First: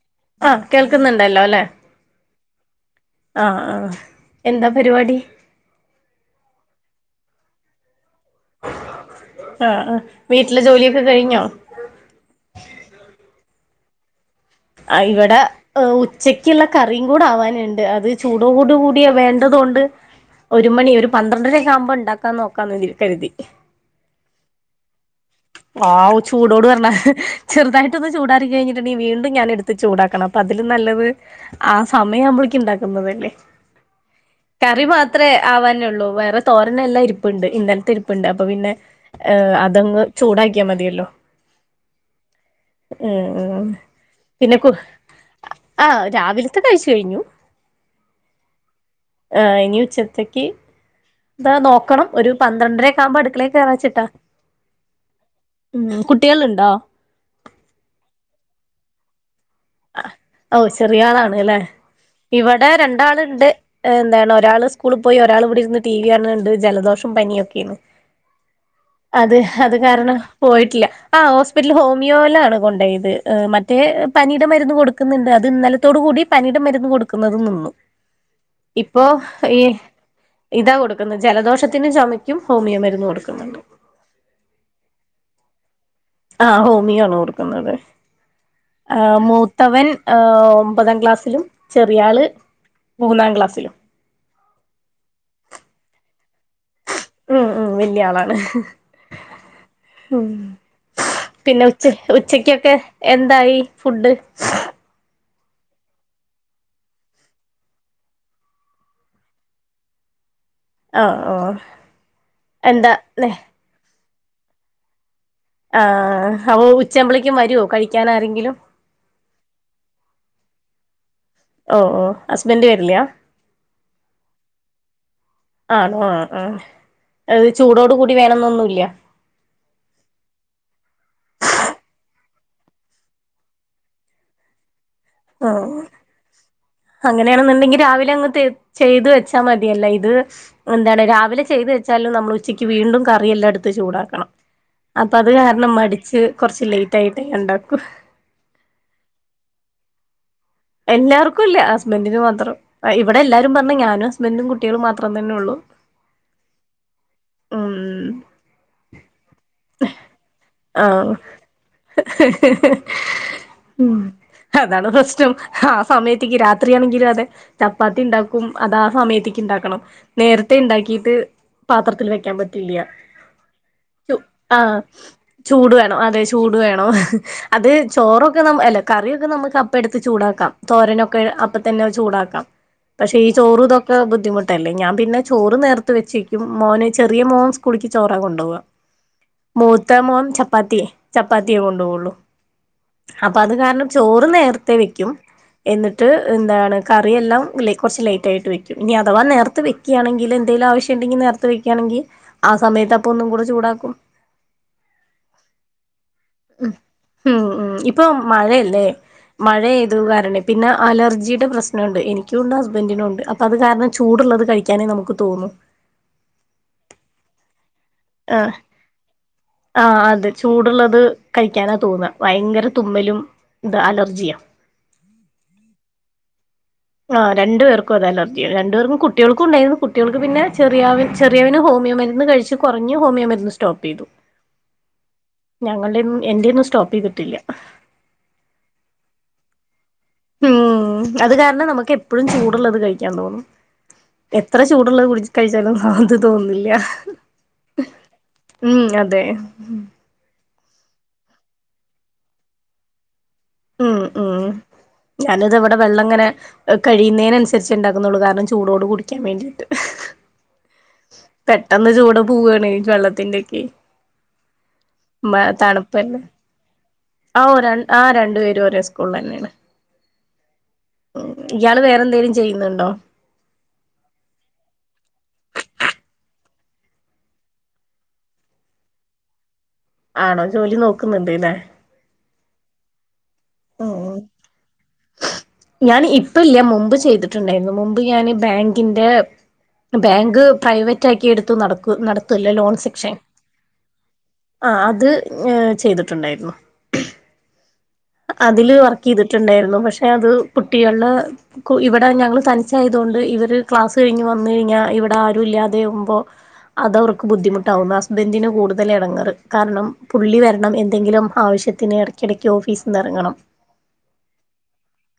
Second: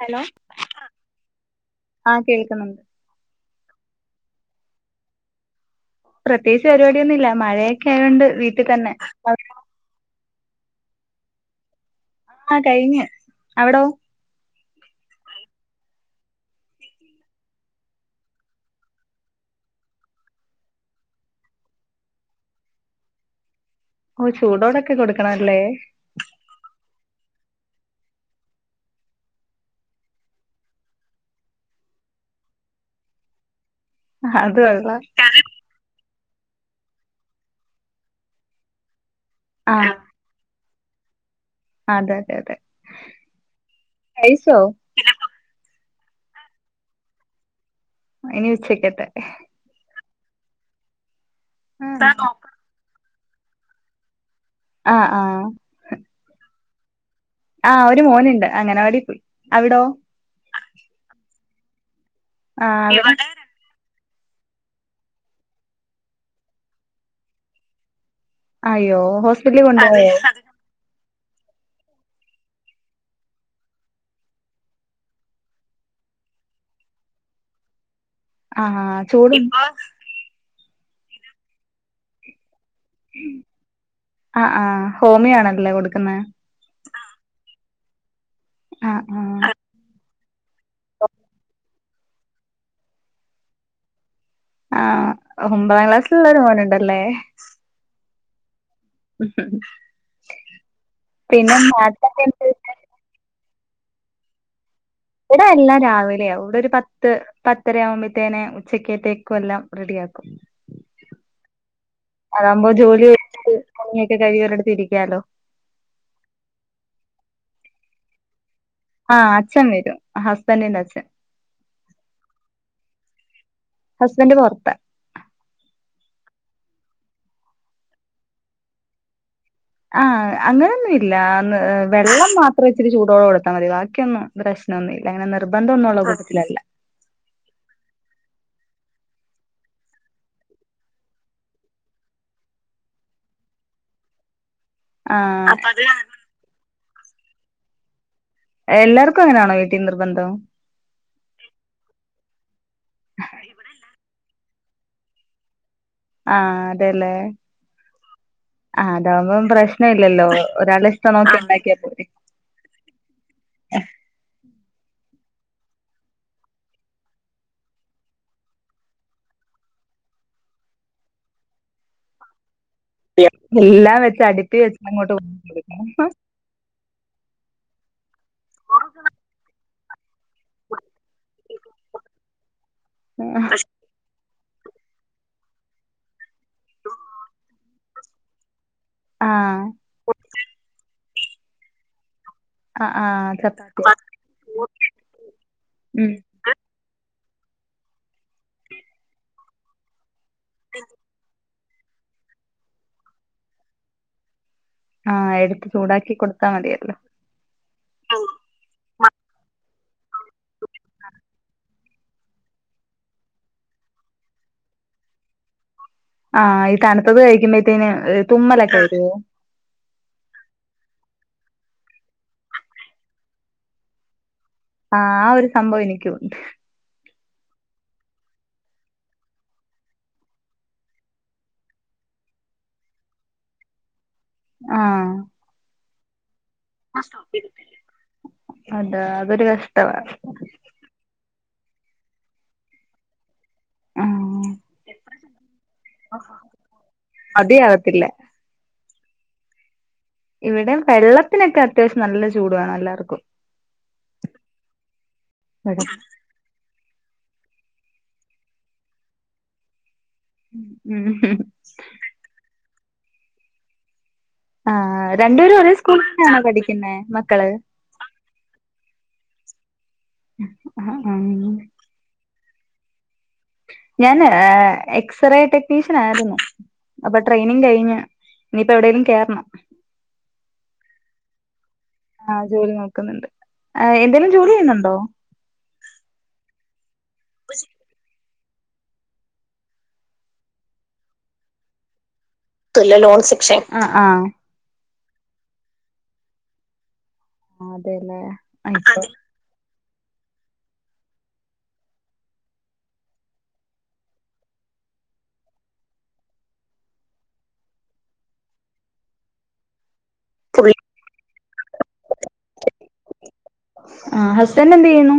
Hello. ആഹ കേൾക്കുന്നുണ്ടല്ലോ അല്ലെ? ആഹ കേൾക്കുന്നുണ്ട്. ആ ആ എന്താ പരിപാടി? പ്രത്യേകിച്ച് പരിപാടിയൊന്നും ഇല്ല മഴയൊക്കെ ആയൊണ്ട് വീട്ടിൽ തന്നെ.. ആ ആ വീട്ടില് ജോലിയൊക്കെ കഴിഞ്ഞോ? ആഹ കഴിഞ്ഞു അവിടോ? ആ ഇവിടെ ഉച്ചക്കുള്ള കറിയും കൂടെ ആവാനുണ്ട് അത് ചൂട്ടോട്ടു കൂടി ക. വേണ്ടത് കൊണ്ട് ഒരു മണി ഒരു പന്ത്രണ്ടര ആകുമ്പോ ഉണ്ടാക്കാന്ന് നോക്കാന്ന് കരുതി ഓ ചൂടോടൊക്കെ കൊടുക്കണല്ലേ? ആവൂ ചുടോട് പറഞ്ഞ ചെറുത് ആയിട്ട് ഒന്ന് ചൂടറി കഴിഞ്ഞിട്ട് ഉണ്ടെങ്കിൽ വീണ്ടും ഞാൻ എടുത്ത് ചൂടാക്കണം അപ്പോ അതിലും നല്ലത് ആ സമയം ആവുപോക് ഉണ്ടാക്കുന്നുന്നത് അല്ലെ അത് കറി കൊള്ളാം മാത്രേ ആവാനേ ഉള്ളൂ വേറെ തോരന് എല്ലാം ഇരിപ്പ്ണ്ട് ഇന്നലത്തെ ഇരിപ്പ്ണ്ട് അപ്പോൾപിന്നെ ആഹ് അതങ്ങ് ചൂടാക്കിയാൽ മതിയല്ലോ. അതെ അതെ അതെ ഉം ഉം പിന്നെ കഴിച്ചോ കു ആഹ രാവിലത്തെ കഴിച്ച് കഴിഞ്ഞു. ഇനി ഉച്ചക്കത്തെ. ആ ഇനി ഉച്ചത്തേക്ക്. ന്താ നോക്കണം ഒരു പന്ത്രണ്ടരക്കെ ആകുമ്പോ അടുക്കളേക് കേയറാ ചിട്ടാ. ആഹ് ആഹ് ഉം കുട്ടികൾണ്ടോ ആഹ് ഒരു മോന്ണ്ട് അങ്ങനവാടി പോയി അവ്ടോ ഓ ചെറിയ ആളാണ് ല്ലേ ഇവടെ ആഹ് അവിടെ രണ്ടാള്ണ്ട് എന്താണ് ഒരാള് സ്കൂളിൽ പോയി ഒരാസ് ഇവ്ടെ ഇരുന്ന് ടി വി ആണ് ണ്ട് ജലദോഷം പനിയ ഒക്കെയാണ് അയ്യോ അത് ഹോസ്പിറ്റലിൽ അത് കൊണ്ടുപോയോ കാരണം പോയിട്ടില്ല ആഹ് ഹോസ്പിറ്റൽ ഹോമിയോലണ് കൊണ്ട് പോയത് മറ്റേ പനി പനീടെ മരുന്ന് കൊടുക്കുന്നുണ്ട് അത് ഇന്നലത്തോട കൂടി പനിയുടെ മരുന്ന് കൊടുക്കുന്നത് നിന്നു ആഹ് ഇപ്പൊ ചൂടുണ്ട് ഈഹ് ഇതാ കൊടുക്കുന്നത് ജലദോഷത്തിന് ചുമയ്ക്കും ഹോമിയോ മരുന്ന് കൊടുക്കുന്നുണ്ട് ആഹ് ആഹ് ഹോമിയണല്ലേ കൊടുക്കുന്ന ആഹ് ഹോമിയാണ് കൊട്ക്കുന്ന ഇവിടെ ആഹ് മൂത്തവൻ ഒമ്പതാം ക്ലാസ്സിലും ചെറിയള് മൂന്നാം ക്ലാസ്സിലും ആഹ് ഒമ്പതാം ക്ലാസ്സിലള്ളരു മോൻണ്ടല്ലേ ഉം ഉം വല്യ ആളാണ് പിന്നെ ഉം ഉച്ച ഉച്ചക്കൊക്കെ എന്തായി ഫുഡ് ഇവിടെ എല്ലാം രാവിലെയ ഇവിടെ ഒരു പത്ത് പത്തര ആവുമ്പോത്തേന ഉച്ചക്കത്തേക്കും എല്ലാം റെഡി ആക്കും ആഹ് ഓഹ് അതാകുമ്പോ എന്താ ജോലി പണിയൊക്കെ കഴിഞ്ഞോരിടത്തു ഇരിക്കലോ ആഹ് അപ്പൊ ഉച്ചമ്പളേക്കും വരുവോ കഴിക്കൻ ആരെങ്കിലും ആഹ് അച്ഛൻ വരും ഹസ്ബന്റിന്റെ അച്ഛൻ ഓ ഓ ഹസ്ബൻഡ് വരില്ല ഹസ്ബൻഡ് പുറത്താ ആണോ ആഹ് ആഹ് അത് ചൂടോട് കൂടി വേണം എന്നൊന്നുമില്ല ആഹ് അങ്ങനൊന്നും ഇല്ല വെള്ളം മാത്രേ ഇച്ചിരി ചൂടോള്ളം കൊടുത്താൽ മതി ബാക്കിയൊന്നും [unintelligible] ഒന്നുമില്ല അങ്ങനെ നിർബന്ധ ആഹ് ഒന്നുള്ള കൂട്ടത്തിലല്ല അങ്ങനെയാണെന്നുണ്ടെങ്കിൽ രാവിലെ അങ്ങ് ചെയ്തു വെച്ചാ മതിയല്ല ഇത് എന്താണ് രാവിലെ ചെയ്തു വെച്ചാലും നമ്മൾ ഉച്ചയ്ക്ക് വീണ്ടും കറിയെല്ലാം എടുത്ത് ചൂടാക്കണം. അപ്പൊ അത് ആ കാരണം മടിച്ച് കൊറച്ച് ലേറ്റ് ആയിട്ട് ഉണ്ടാക്കും എല്ലാർക്കും അങ്ങനാണോ വീട്ടീ നിർബന്ധം എല്ലാർക്കും ഇല്ല ഹുസ്ബൻഡിന് മാത്രം. ഇവിടെ എല്ലാരും പറഞ്ഞ ഞാനും ഹസ്ബൻറും കുട്ടികളും മാത്രം തന്നെ ഉള്ളൂ ആഹ് അതെല്ലേ ഉം ആഹ് അതാകുമ്പോ പ്രശ്നമില്ലല്ലോ, ഒരാളുടെ ഇഷ്ട ആഹ് നോക്കി ഉണ്ടാക്കിയാ പോര്. ഉം അതാണ് പ്രശ്നം. ആ സമയത്തേക്ക് രാത്രിയാണെങ്കിലും അത് ചപ്പാത്തി ഉണ്ടാക്കും അതാ സമയത്തേക്ക് ഉണ്ടാക്കണം നേരത്തെ ഉണ്ടാക്കിട്ട് പാത്രത്തിൽ വെക്കാൻ പറ്റില്ല എല്ലാം ചു വെച്ച അടുപ്പി ആഹ് വെച്ചങ്ങോട്ട് ചൂട് വേണം അതെ ചൂട് വേണോ അത് ചോറൊക്കെ നാം അല്ല കറിയൊക്കെ നമുക്ക് അപ്പ എടുത്ത് ചൂടാക്കാം. തോരനൊക്കെ അപ്പ തന്നെ ചൂടാക്കാം പക്ഷെ ഈ ചോറു ഇതൊക്കെ ഒക്കെ ബുദ്ധിമുട്ടല്ലേ ഞാൻ പിന്നെ ചോറ് നേർത്ത് വെച്ചേക്കും മോന് ചെറിയ മോൻ സ്കുളിക്ക് ചോറാ കൊണ്ടുപോകുക [inaudible] മൂത്തമോൻ ചപ്പാത്തിയെ ചപ്പാത്തിയേ കൊണ്ടുപോവുള്ളു ആഹ് ആഹ് അപ്പൊ അത് കാരണം ചപ്പാത്തി ചോറ് നേരത്തെ വെക്കും എന്നിട്ട് ഉം എന്താണ് കറിയെല്ലാം കുറച്ച് ലൈറ്റ് ആയിട്ട് വെക്കും ഇനി അഥവാ നേരത്ത് വെക്കും വുകയാണെങ്കിൽ എന്തെങ്കും ആവശ്യം ഉണ്ടെങ്കിൽ നേരത്ത് വക്കയാണെങ്കിൽ ആ സമയത്ത് അപ്പൊ ഒന്നും കൂടെ ചൂടാക്കും ആഹ് എടുത്ത് ചൂടാക്കി കൊടുത്താ മതിയല്ലോ ഉം ഉം ഇപ്പൊ മഴയല്ലേ മഴെയ്തു കാരണം പിന്നെ അലർജിയുടെ പ്രശ്നമുണ്ട് എനിക്കുണ്ട് ഹസ്ബൻ്റിനും ഉണ്ട് അത് കാരണം ചൂടുള്ളത് കഴിക്കാനേ നമുക്ക് തോന്നും ആഹ് ഈ തണുത്തത് കഴിക്കുമ്പോഴത്തേന് ആഹ് തുമ്മലൊക്കെ വരുവോ? ആഹ് അത് ചൂടുള്ളത് കഴിക്കാനാ തോന്ന ഭയങ്കര തുമ്മലും ഇത് അലർജിയാ ആ ഒരു സംഭവം എനിക്കു ഉണ്ട് ആഹ് രണ്ടു പേർക്കു ഒരു അലർജിയാണ്. രണ്ടു പേർക്കും കുട്ട്യേൾക്കും ഉണ്ടായിരുന്നു കുട്ട്യാൾക്ക് പിന്നെ ചെറിയാവൻ ചെറിയവന് ഹോമിയോമരുന്ന് കഴിച് ച്ച് കൊറഞ്ഞു ഹോമിയോമരുന്ന് സ്റ്റോപ്പ് ചെയ് ആഹ് ഞങ്ങളടെന്നും എന്റെന്നും സ് സ്റ്റോപ്പ്‌ ചെയ്തിട്ടില്ല. അതാ അതൊരു കഷ്ടവാ ഉം അത് കാരണം നമുക്ക് എപ്പോഴും ചൂടുള്ളത് കഴിക്കാൻ തോന്നും ആഹ് എത്ര ചൂടുള്ളത് കുട കഴിച്ചാലും ആത് തോന്നില്ല മതിയാവത്തില്ല ഉം അതെ ഇവിടെ വെള്ളത്തിനൊക്കെ അത്യാവശ്യം നല്ല ചൂടുവാണം എല്ലാർക്കും ഉം ഉം ഞാനിതാ ഇവിടെ വെള്ളം ഇങ്ങനെ അഹ് കഴിയുന്നെന് നനുസരിച്ച് ഉണ്ടാക്കുന്നുള്ളൂ കാരണം ചൂടോട് കുടിക്കാൻ വേണ്ടിയിട്ട് മ് ട്ടെന്ന് ചൂട് പോവാണേ വെള്ളത്തിന്റെക്കെ ആഹ് രണ്ടുപേരും ഒരേ സ്കൂളിലന്നാണോ പഠിക്കുന്നേ മക്കള് ആഹ് രണ്ടു പേരും ഒരേ സ്കൂളില ന്നെയാണ് ആഹ് ആഹ് ഇയാള് വേറെന്തെലും ചെയ്യുന്നുണ്ടോ ഞാന് എക്സ്റേ ടെക്നീഷ്യനാ യിരുന്നു അപ്പൊ ട്രെനിങ് കഴിഞ്ഞ് ഇനിയിപ്പോ എവിടെലും കേറണം ആണോ ജോലി നോക്കുന്നുണ്ട് ല്ലേ ആഹ് ജോലി നോക്കുന്നുണ്ട് എന്തേലും ജോലി ചെയ്യുന്നുണ്ടോ ഞാന് ഇപ്പ ല്ല മുമ്പ് ചെയ്തിട്ടുണ്ടായിരുന്നു മുമ്പ് ഞാന് ബാങ്കിന്റെ ബാങ്ക് പ്രൈവറ്റ്ആക്കി എടുത്തു നടക്കു നട തുലേ ലോൺ സെക്ഷൻ ആ ആ ആഹ് അത് ചെയ്തിട്ടുണ്ടായിരുന്നു അതെല്ലെ അതില് വർക്ക് ചെയ്തിട്ടുണ്ടായിരുന്നു പക്ഷെ അത് കുട്ടികള് ഇവിടെ ഞങ്ങൾ തനിച്ചായതുകൊണ്ട് ഇവര് ക്ലാസ് കഴിഞ് വന്നു കഴിഞ്ഞാ ഇവിടെ ആരും ഇല്ലാതെ കുമ്പോ അത് അവർക്ക് ബുദ്ധിമുട്ടാവും ഹസ്ബന്റിനു കൂടുതൽ എടങ്ങേറ് കാരണം പുള്ളി ഇപ്പൊ വരണം എന്തെങ്കിലും ആവശ്യത്തിന് ഇടക്കിടക്ക് ഓഫീസിന്ന് ഇറങ്ങണം ആഹ് ഹസ്ബൻഡ് എന്ത്ചെയ്യുന്നു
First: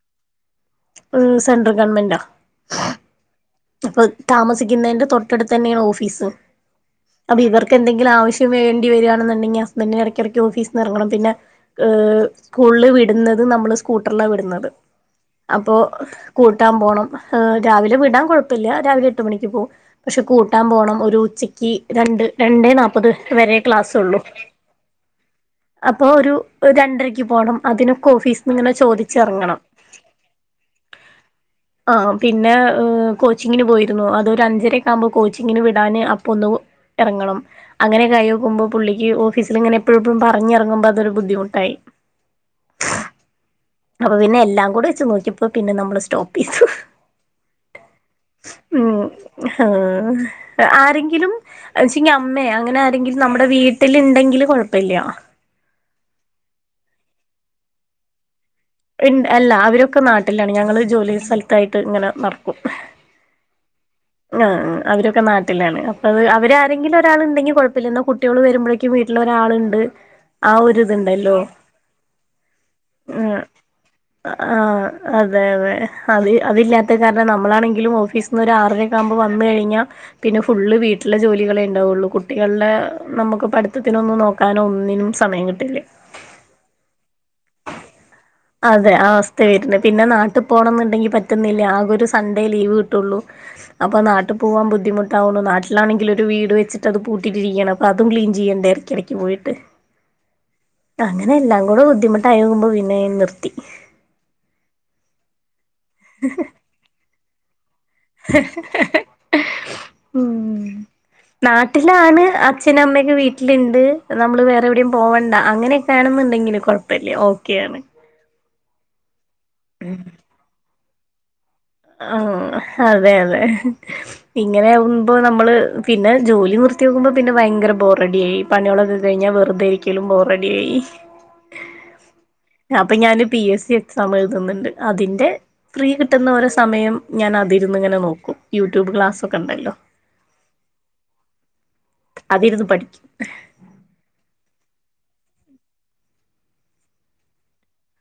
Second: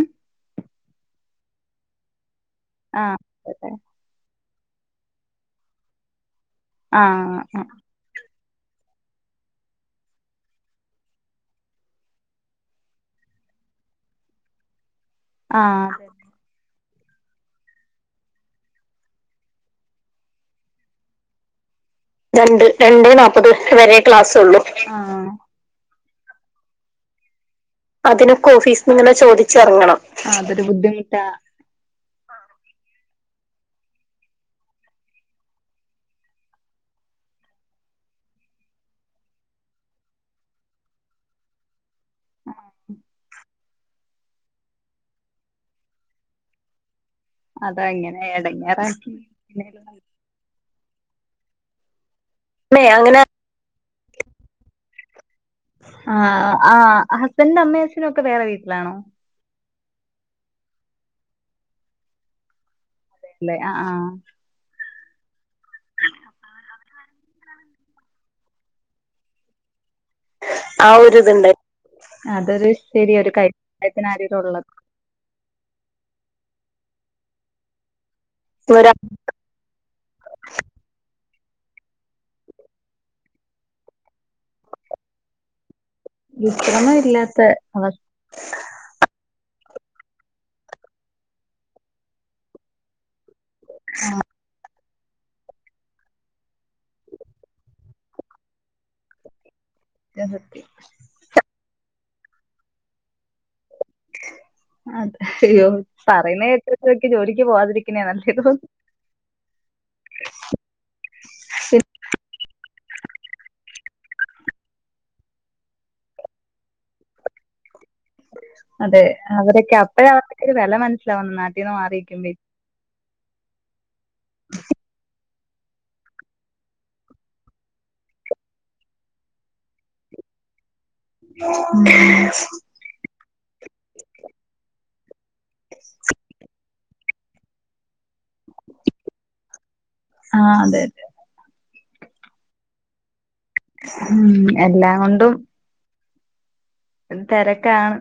സെൻട്രൽ ഗവൺമെന്റാ ആഹ് അതെ അപ്പൊ താമസിക്കുന്നേന്റെ തൊട്ടടുത്ത് തന്നെയാണ് ഓഫീസ് ആഹ് അപ്പൊ ഇവർക്ക് എന്തെങ്കി ങ്കിലും ആവശ്യം വേണ്ടി വാരാണെന്ന്ണ്ടെങ്കി ഹസ്ബന്റ് ന് ഇടക്കിടക്ക് ഒഫീസ് ന്ന് റങ്ങണം പിന്നെ ഏഹ് സ്കൂള് വിടുന്നത് നമ്മള് സ്കൂട്ടർലാ വിടുന്നത് അപ്പോ ആഹ് അതെ കൂട്ടാ പോണം രാവിലെ വിടാൻ കുഴപ്പല്ല രാവിലെ എട്ട് മണിക്ക് പോവും പക്ഷെ കൂട്ടാ പോണം ഒരു ഉച്ച ക്കി രണ്ട് രണ്ടെ നാപ്പത് വരെ ക്ലാസ് ഒള്ളു അപ്പോ ഒരു രണ്ടരക്ക് പോ ണം അതിനൊക്കെ ഓഫീസിന്ന് ഇങ്ങനെ ചോദിച്ചറങ്ങണം അതൊരു ബുദ്ധിമുട്ടാ ആഹ് പിന്നെ കോച്ചിങ്ങിന് പോയിരുന്നു അതൊര് അഞ്ചരക്കെ ആകുമ്പോ കോച്ചിങ്ങിന് വിടാന് അപ്പ ഒന്ന് എറങ്ങണം അങ്ങനെ ഒക്കെ ആയോക്കുമ്പോ പുള്ളിക്ക് ഓഫീസില് ഇങ്ങന എപ്പഴും പ്പഴും പറഞ്ഞിറങ്ങുമ്പോ അതെര് ബുദ്ധിമുട്ടായി ആഹ് അപ്പൊ പിന്നെ എല്ലാം കൂടെ വച്ച് നോക്കിയപ്പോ പിന്നെ നമ്മള് സ്റ്റോപ്പ് ചെയ്തു അതാ ഇങ്ങനെ ഉം എടങ്ങേറാക്കി ആഹ് ആരെങ്കിലും ച്ചെങ്കി അമ്മേ അങ്ങനെ ആരെങ്കിലും നമ്മുടെ വീട്ടില് ഇണ്ടെങ്കില് കുഴപ്പല്ല ആ ആ ഹസ്ബന്റിന്റെ അമ്മേ അച്ഛനും ഒക്കെ വേറെ വീട്ടിലാണോ അല്ല അവരൊക്കെ നാട്ടിലാണ് ഞങ്ങള് ജോലി സ്ഥലത്തായിട്ട് ഇങ്ങനെ നടക്കും ല്ലേ ആ ആഹ് ആ ആ അവരൊക്കെ നാട്ടിലാണ് അപ്പ അത് അവരാരെങ്കില് ഒരാള് ണ്ടെങ്കി കുഴപ്പല്ല ഇന്നാ കുട്ടിയോള് വരുമ്പ യ്ക്കും വീട്ടില് ഒരാള്ണ്ട് ആ ഒരു ഒര്ത്ണ്ടല്ലോ ഇതുണ്ട് അതൊരു ശരി ഉം ഒരു ആ ആ കഴിവില്ലായ്മ അതെ അതെ അത് അതില്ലാത്ത കാരണം നമ്മളാണെങ്കിലും ഓഫീസിന്ന് ഒര് ആറര കുമ്പേ വന്ന് കഴിഞ്ഞാ പിന്നെ ഫുള്ള് വീട്ട്ലെ ജോലികളെ ണ്ടാവുള്ളു കുട്ടികൾടെ നമക്ക് പട്ത്തത്തിനൊന്ന നോ കാനൊന്നിനും സമയം കിട്ടില്ല. വിശ്രമ ഇല്ലാത്ത അവസ് അതെ ആ അവസ്ഥെ വരുന്നു പിന്നെ നാട്ട് പോണന്നുണ്ടെങ്കി പറ്റുന്നില്ല, ആകരു സൺഡേ ലീവ് കിട്ടുള്ളൂ. അപ്പ നാട്ടു പോവാൻ ബുദ്ധിമുട്ട്- താവൊള്ളൂ നാട്ടിലാണെങ്കിലൊരു വീട് വച്ചിട്ടത് പൂട്ടിട്ടിരിക്കണ പതും ക്ലീൻ ചെയ്യണ്ടേ എടക്കിടക്ക് പോയിട്ട്. [unintelligible] സത്യ. അങ്ങനെ എല്ലാം കൂടെ ബുദ്ധിമുട്ടായകുമ്പോ പിന്നെ നിർത്തി. അതെ യ്യോ പറയുന്ന കേട്ടിട്ടിൻക് ജോലിക്ക് പോവാതിരിക്- ഉം. നാട്ടിലാണ് അച്ഛനും അമ്മൊക്കെ വീട്ടില്ണ്ട്, നമ്മള് വേറെവിടിം പോവണ്ട അങ്ങനെ. വേണെന്നുണ്ടെങ്കില് കൊഴപ്പില്ല ഓക്കെയണ്. അതെ അവരൊക്കെ അപ്പഴ [unintelligible] ക്കെരു വെല മനസ്സിലാവുന്ന നാട്ടീന്ന് മാറി ആഹ് അതെ അതെ. ഇങ്ങനെ ആകുമ്പോ നമ്മള് പിന്നെ ജോലി വിർത്ത്യോക്കുമ്പോ പിന്നെ ഭയങ്കര ബോറഡിയായി. പണ്യളൊക്ക കഴിഞ്ഞാ വെറുതെരിക്കലും ബോറഡിയായി. ഉം. അപ്പഞാന് പി എസ് സി എക്സാം എഴുതുന്നുണ്ട്, അതിന്റെ ഫ്രീ കിട്ടുന്ന ഓരോ സമയം ഞാനതിര്ന്ന് ങ്ങനെ നോക്കും, യൂട്യൂബ് ക്ലാസ്സക്കെ ണ്ടല്ലോ. ആഹ് അതെതെ. അതിരുന്ന് പഠിക്കു. ഉം എല്ലാ കൊണ്ടും. തെരക്കാണ്.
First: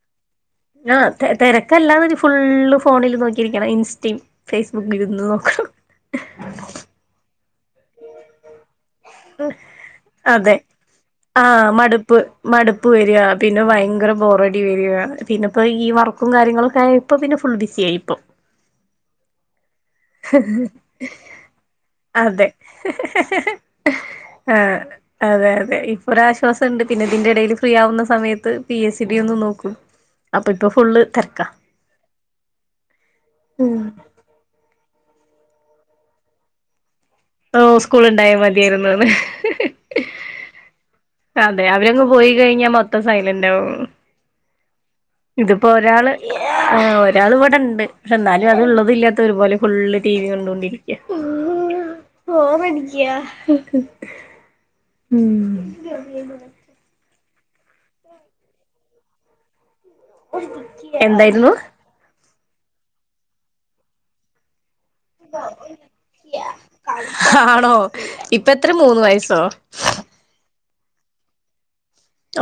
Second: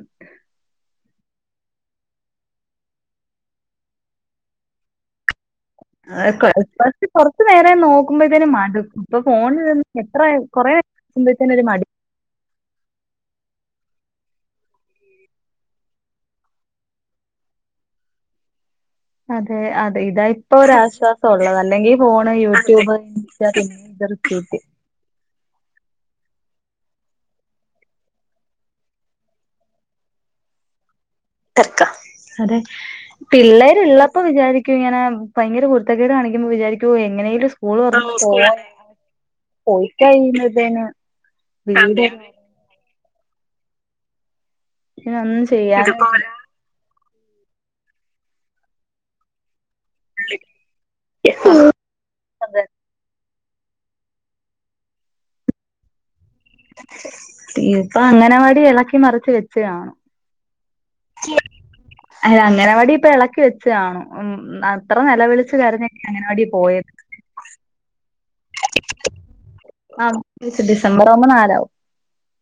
ആഹ് തെ തെരക്കല്ലാന്ന് ണ്ട ഫുള്ള് ഫോണിൽ നോക്കിയിരിക്കണം ഇൻസ്റ്റി. ഫേസ്ബുക്കിൽരുന്ന് നോക്കണം. അവ് [unintelligible] കൊർച് നേരെ നോക്കുമ്പഴത്തിനും മടു പ്പൊ ഫോണിൽ നിന്ന് എത്ര കൊറെ [unintelligible] ച്ച ഒരു മടി. പ് മടുപ്പ് വര്യാ പിന്നെ വയങ്കര ബോറടി വര്യ പിന്നെ പ്പോ ഈ വർക്കും കാര്യങ്ങളൊക്കെ ആയി പ്പോൾപിന്നെ ഫുൾ ബിസി ആയി പ്പം. അതെ അതെ ഇതാ ഇപ്പൊ ഒരാശ്വാസം ഉള്ളത് അല്ലെങ്കി ഫോണ് അതെ യൂട്യൂബ്. [unintelligible] [unintelligible] ആഹ് അതെ അതെ ഇപ്പൊരാശ്വാസണ്ട് പിന്നെ ഇതിന്റെ ടേല് ഫ്രീ ആവുന്ന സമയത്ത് പി എസ് ഡി ഒന്നു നോക്കും. അപ്പം ഇപ്പ ഫുള്ള് തെര്- തെര്ക്ക അതെ ഉം പിള്ളേരുള്ള- പ്പ വിചാരിക്കുങ്ങനെ ഭയങ്കര കുര്ത്തക്കേട് കാണിക്കുമ്പോ വിചാരിക്കോ എങ്ങനെയ ട് ഓ സ്കൂൾ ഉണ്ടായാൽ [unintelligible] പോവാ മതിയായിരുന്നുന്ന് പോയിക്കഴി നത്തേന്. അതെ അവരങ്ങ് പോയി കഴിഞ്ഞാ മൊത്തം സൈലൻ്റാവും. ഒന്നും ഇത്പ്പോ ചെയ്യാനും ഒരാള്. ആഹ് ഒരാൾ വടണ്ട് ക്ഷെ ന്നാലും അത്ള്ളത് ല്ലാത്ത ഒരുപോലെ- ഫുള്ള് ടി വി കണ്ടൊണ്ടിരിക്ക അതെ ബോറടിക്ക്യ. ഉം. ട്ടീ പ്പ അങ്ങനവാടി ഇളക്കി മറിച്ച് വെച്ചാകാണ- എന്തയ്രുന്നു? അല അങ്ങനവാടി പ്പ ഇളക്കി വെച്ച കാണും, ഉം അത്ര നെലവിളിച്ച് കരഞ്ഞ അങ്ങനവാടി പോയത്. ഹാണോ? ഇപ്പത്ര മൂന്ന് വയസ്സോ? ആ ഡിസ ഡിസംബറാവുമ്പൊ നാലാവും.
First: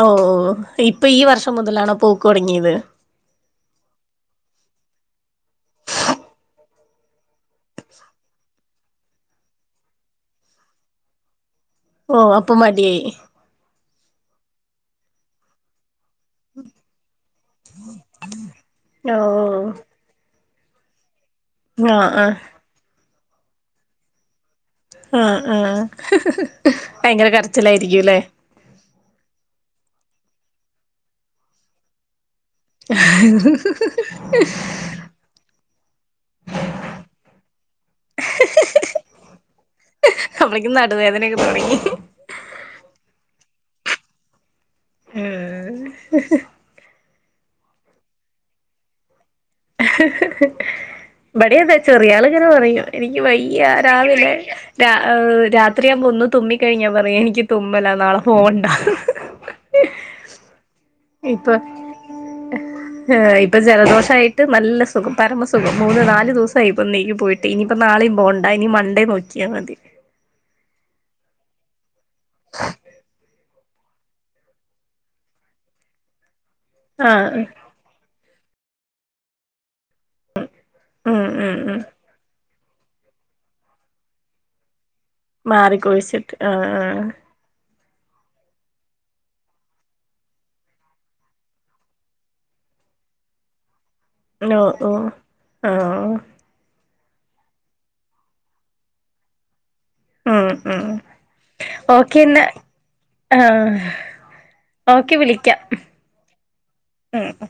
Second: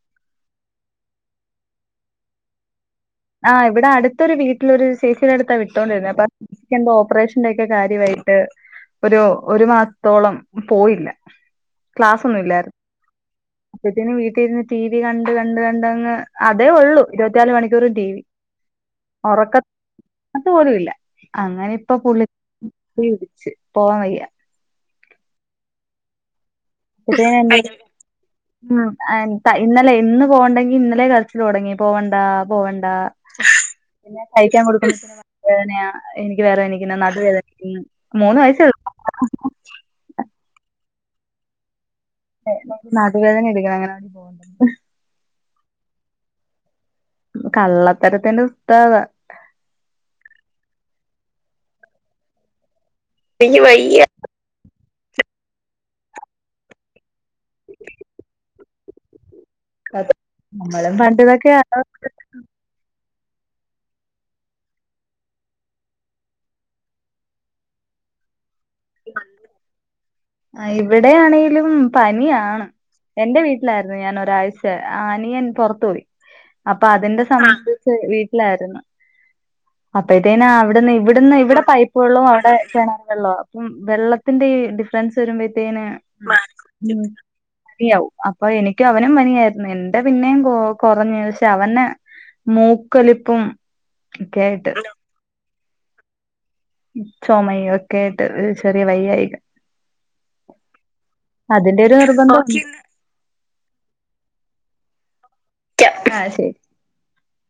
ഓഹ് ഇപ്പ ഈ വർഷം മുതലാണോ പോക്കൊട്ങ്ങ്യത്? ആഹ് ഇവിടാ അടുത്തൊരു വീട്ടിലൊരു ചേച്ചിടട്ത്താ വിട്ടോണ്ടിരുന്നേ അപ്പ കെന്തോ ഓപ്പറേഷന്റെ ക്കെ കാര്യവായിട്ട്. ഒരു ഒരു മാസ്ത്തോളം പോയില്ല. ഓ ക്ലാസ്സ് അപ്പൊ ഒന്നുംമില്ലായിരുന്നു മടിയായി അപ്പത്തേനും വീട്ടിൽ ഇരുന്ന് ടി വി കണ്ട് കണ്ട് കണ്ടങ്ങ് അതേ ഉള്ളു ഇരുപത്തിനാലു മണിക്കൂറും ടി വി ഓ ഉറക്കത്തു പോലും ഇല്ല അങ്ങനെ ഇപ്പൊ ആഹ് പുള്ളി ആഹ് [unintelligible] പിടിച്ചു പോവാൻ വയ്യ ആഹ് ആഹ് ഭയങ്കര കെട്ടിയോനെന്തി കരച്ചിലായിരിക്കും അല്ലേ ഉംഹ് ഇന്നലെ ഇന്ന് പോവണ്ടെങ്കി ഇന്നലേ റെസ്റ്റ് തുടങ്ങി പോവണ്ടാ പോവണ്ടാ പിന്നെ കഴിക്കാൻ കൊടു വേദനയാ എനിക്ക് വേറെ എണീക്കണം നടുവേദനിക്കും മൂന്ന് വയസേയുള്ളു അപ്പോത്തേക്കും നടുവേദനയൊക്കെ തുടങ്ങി നടുവേദന എടുക്കണ് അങ്ങനാണെ പോവണ്ട മ്ഹ് കള്ളത്തരത്തിന്റെ ഉസ്താദാ ഇബടേം അതെ ചെറിയാളിങ്ങനെ പറയും എനിക്ക് വയ്യാ രാവിലെ രാത്രിയാവുമ്പൊ ഒന്ന് തുമ്മിക്കഴിഞ്ഞാൽ പറയും എനിക്ക് തുമ്മലാ നാളെ പോകണ്ടാ നമ്മളും പണ്ട് ഇപ്പൊ ഇതൊക്കെയാ [unintelligible] [unintelligible] ഇപ്പൊ ജലദോഷം ആയിട്ട് നല്ല സുഖം പരമസുഖം മൂന്ന് നാല് ദിവസമായി ഇപ്പൊ [unintelligible] പോയിട്ട് ഇനിയിപ്പൊ നാളെയും പോവണ്ട ഇനി മണ്ടേ നോക്കിയാൽ മതി ആ ഇവിടെയാണേലും പനിയാണ് എന്റെ വീട്ടി ലായിരുന്നു ഞാൻ ഒരാഴ്ച അനിയൻ പുറത്തു പോയി അപ്പൊ അതിന്റെ സ ആഹ് വീട്ടിലായിരുന്നു. അപ്പോഴത്തേന് അവിടുന്ന് ഉം ഇവിടുന്ന് ഉം ഇവിടെ ഉം പൈപ്പ് വെള്ളവും അവിടെ കിണ വെള്ളവാ അപ്പം വെള്ളത്തിന്റെ ഈ ഡിഫറൻസ് വരുമ്പോഴത്തേന് ആഹ് നിയാവും അപ്പൊ എനിക്കും അവനും പനിയായിരുന്നു എന്റെ പിന്നെയും കൊ കൊറഞ്ഞു പക്ഷെ അവന് മൂക്കൊലിപ്പും ഒക്കെ ഓഹ് ആയിട്ട് ഓഹ് ആഹ് ചുമ ഒക്കെയായിട്ട് ചെറിയ വയ്യായിക ഉംഹ് ഉംഹ് അതിന്റെ ഒരു നിർബന്ധം. ഓക്കെയെന്നാ ആഹ് ഓക്കെ വിളിക്കാം ആ ശരി. ഉംഹ്